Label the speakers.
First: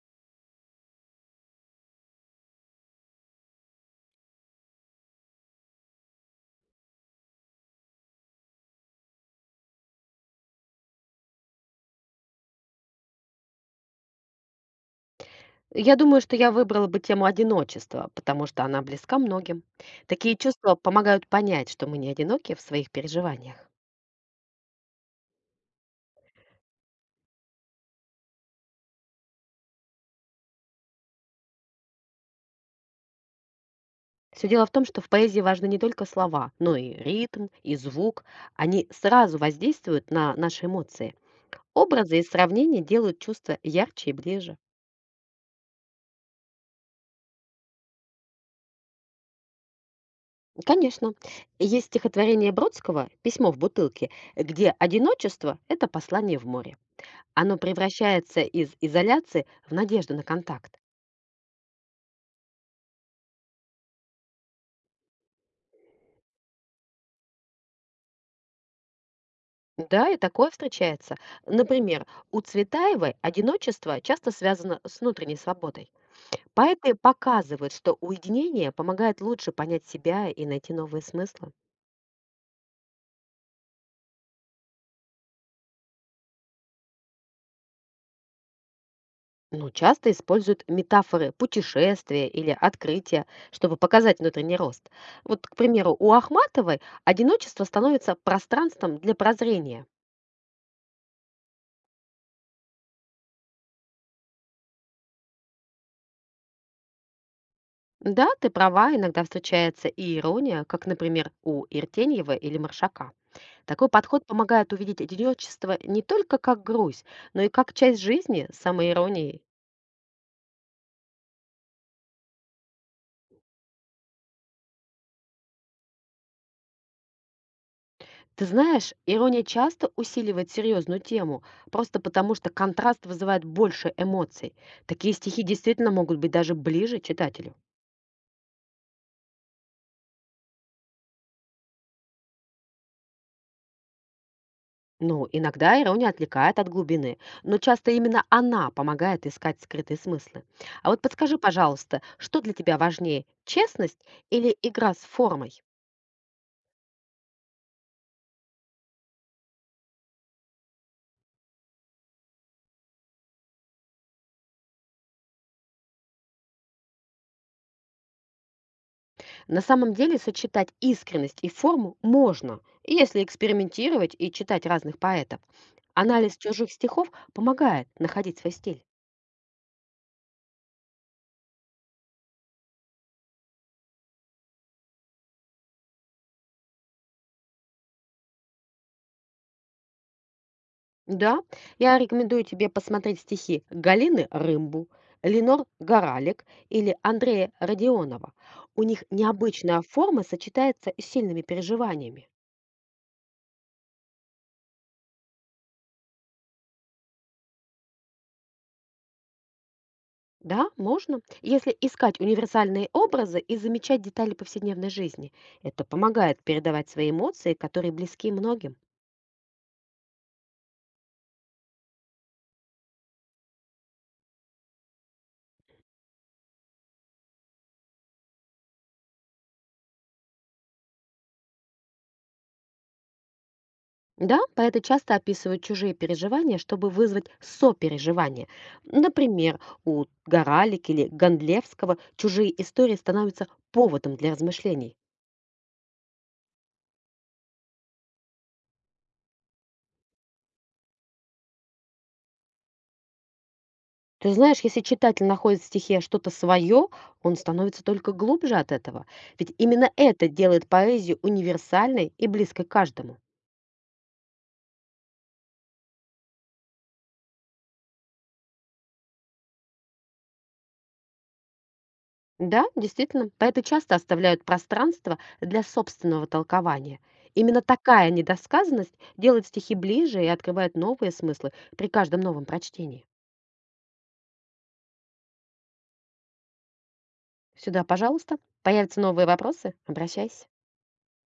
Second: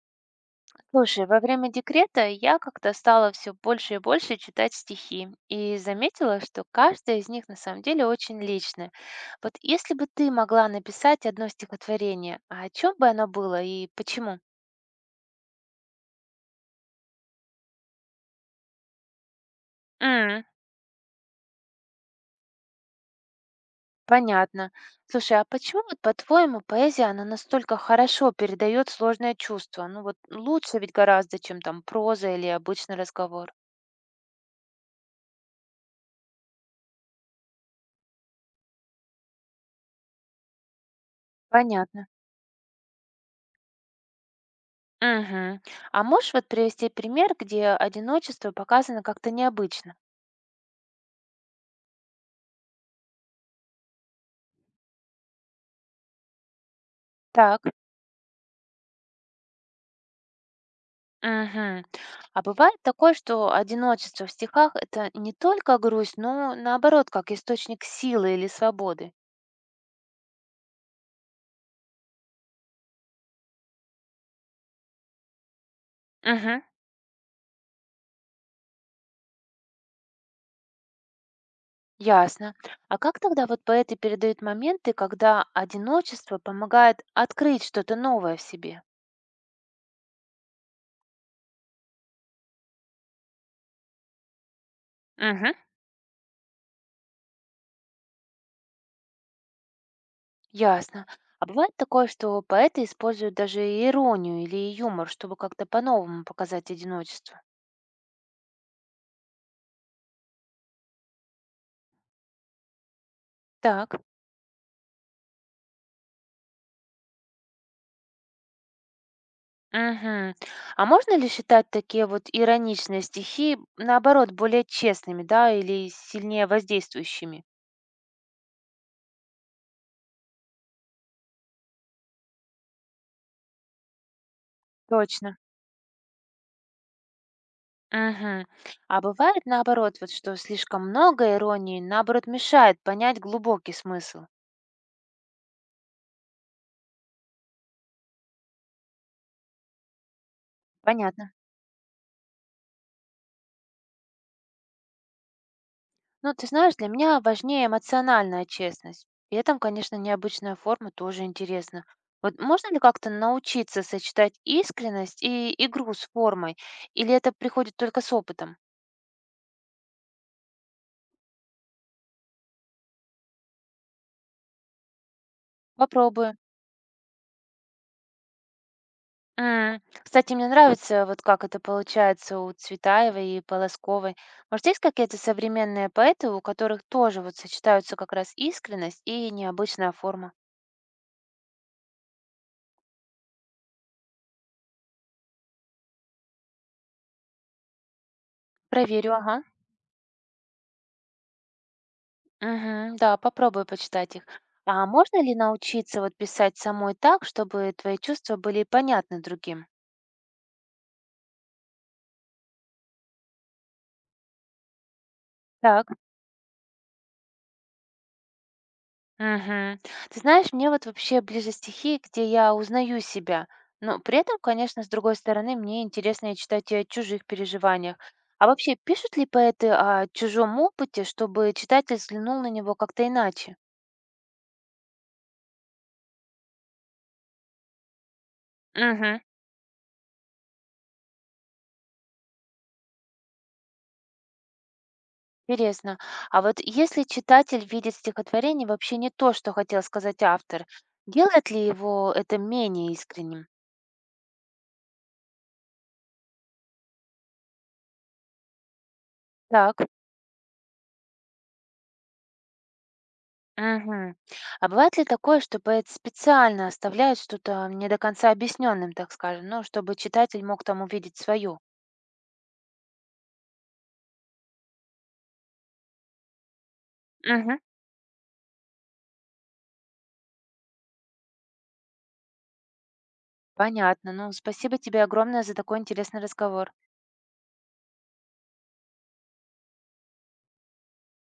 Speaker 1: Слушай, во время декрета я как-то стала все больше и больше читать стихи и заметила, что каждая из них на самом деле очень личная. Вот если бы ты могла написать одно стихотворение, а о чем бы оно было и почему?
Speaker 2: Я думаю, что я выбрала бы тему одиночества, потому что она близка многим. Такие
Speaker 1: М,
Speaker 2: чувства помогают понять, что мы не одиноки в своих переживаниях.
Speaker 1: понятно. Слушай, а почему вот по-твоему поэзия, она настолько хорошо передает сложное чувство? Ну вот лучше ведь гораздо, чем там проза или обычный разговор.
Speaker 2: Все дело в том, что в поэзии важны не только слова, но и ритм, и звук. Они сразу воздействуют на наши эмоции.
Speaker 1: Понятно.
Speaker 2: Образы и сравнения делают чувства ярче и ближе.
Speaker 1: Мгм. А можешь вот привести пример, где одиночество показано как-то необычно?
Speaker 2: Конечно, есть стихотворение Бродского «Письмо в бутылке», где одиночество– это послание в море. Оно
Speaker 1: Так.
Speaker 2: превращается из изоляции в надежду на контакт.
Speaker 1: Мгм. А бывает такое, что одиночество в стихах это не только грусть, но наоборот, как источник силы или свободы.
Speaker 2: Да, и такое встречается. Например, у Цветаевой одиночество часто связано с внутренней свободой.
Speaker 1: Мгм.
Speaker 2: Поэты показывают, что уединение помогает лучше понять себя и найти новые смыслы.
Speaker 1: Ясно. А как тогда вот поэты передают моменты, когда одиночество помогает открыть что-то новое в себе?
Speaker 2: Ну, часто используют метафоры путешествия или открытия, чтобы показать внутренний рост. Вот,
Speaker 1: Мгм.
Speaker 2: к примеру, у Ахматовой одиночество становится пространством для прозрения.
Speaker 1: Ясно. А бывает такое, что поэты используют даже иронию или юмор, чтобы как-то по-новому показать одиночество.
Speaker 2: Да, ты права, иногда встречается и ирония, как, например, у Иртеньева или Маршака. Такой
Speaker 1: Так.
Speaker 2: подход помогает увидеть одиночество не только как грусть, но и как часть жизни с самоиронией.
Speaker 1: Мгм. А можно ли считать такие вот ироничные стихи, наоборот, более честными, да, или сильнее воздействующими?
Speaker 2: Ты знаешь, ирония часто усиливает серьезную тему, просто потому что контраст вызывает больше эмоций. Такие
Speaker 1: Точно.
Speaker 2: стихи действительно могут быть даже ближе читателю.
Speaker 1: Мгм. А бывает наоборот, вот что слишком много иронии, наоборот, мешает понять глубокий смысл.
Speaker 2: Ну, иногда ирония отвлекает от глубины, но часто именно она помогает искать скрытые смыслы. А вот
Speaker 1: Понятно.
Speaker 2: подскажи, пожалуйста, что для тебя важнее, честность или игра с формой?
Speaker 1: Ну, ты знаешь, для меня важнее эмоциональная честность. При этом, конечно, необычная форма тоже интересна. Вот можно ли как-то научиться сочетать искренность и игру с формой? Или это приходит только с опытом?
Speaker 2: На самом деле сочетать искренность и форму можно, если экспериментировать и читать разных поэтов.
Speaker 1: Попробую.
Speaker 2: Анализ чужих стихов помогает находить свой стиль.
Speaker 1: М. Кстати, мне нравится, вот как это получается у Цветаевой и Полосковой. Может, есть какие-то современные поэты, у которых тоже вот сочетаются как раз искренность и необычная форма?
Speaker 2: Да, я рекомендую тебе посмотреть стихи Галины Рымбу, Ленор Горалик или Андрея Родионова. У них
Speaker 1: Проверю, ага.
Speaker 2: необычная форма сочетается с сильными переживаниями.
Speaker 1: Мгм. Да, попробую почитать их. А можно ли научиться вот писать самой так, чтобы твои чувства были понятны другим?
Speaker 2: Да, можно, если искать универсальные образы и замечать детали повседневной жизни. Это
Speaker 1: Так.
Speaker 2: помогает передавать свои эмоции, которые близки многим.
Speaker 1: Мгм. Ты знаешь, мне вот вообще ближе стихи, где я узнаю себя. Но при этом, конечно, с другой стороны, мне интересно и читать и о чужих переживаниях. А вообще, пишут ли поэты о чужом опыте, чтобы читатель взглянул на него как-то иначе?
Speaker 2: Да, поэты часто описывают чужие переживания, чтобы вызвать сопереживание.
Speaker 1: Мгм.
Speaker 2: Например, у Горалик или Гондлевского чужие истории становятся поводом для размышлений.
Speaker 1: Интересно. А вот если читатель видит стихотворение вообще не то, что хотел сказать автор, делает ли его это менее искренним?
Speaker 2: Ты знаешь, если читатель находит в стихе что-то свое, он становится только глубже от этого. Ведь
Speaker 1: Так.
Speaker 2: именно это делает поэзию универсальной и близкой каждому.
Speaker 1: Мгм. А бывает ли такое, что поэт специально оставляет что-то не до конца объясненным, так скажем, ну, чтобы читатель мог там увидеть свою?
Speaker 2: Да, действительно, поэты часто оставляют пространство для собственного толкования.
Speaker 1: Мгм.
Speaker 2: Именно такая недосказанность делает стихи ближе и открывает новые смыслы при каждом новом прочтении.
Speaker 1: Понятно. Ну, спасибо тебе огромное за такой интересный разговор.
Speaker 2: Сюда, пожалуйста, появятся новые вопросы, обращайся.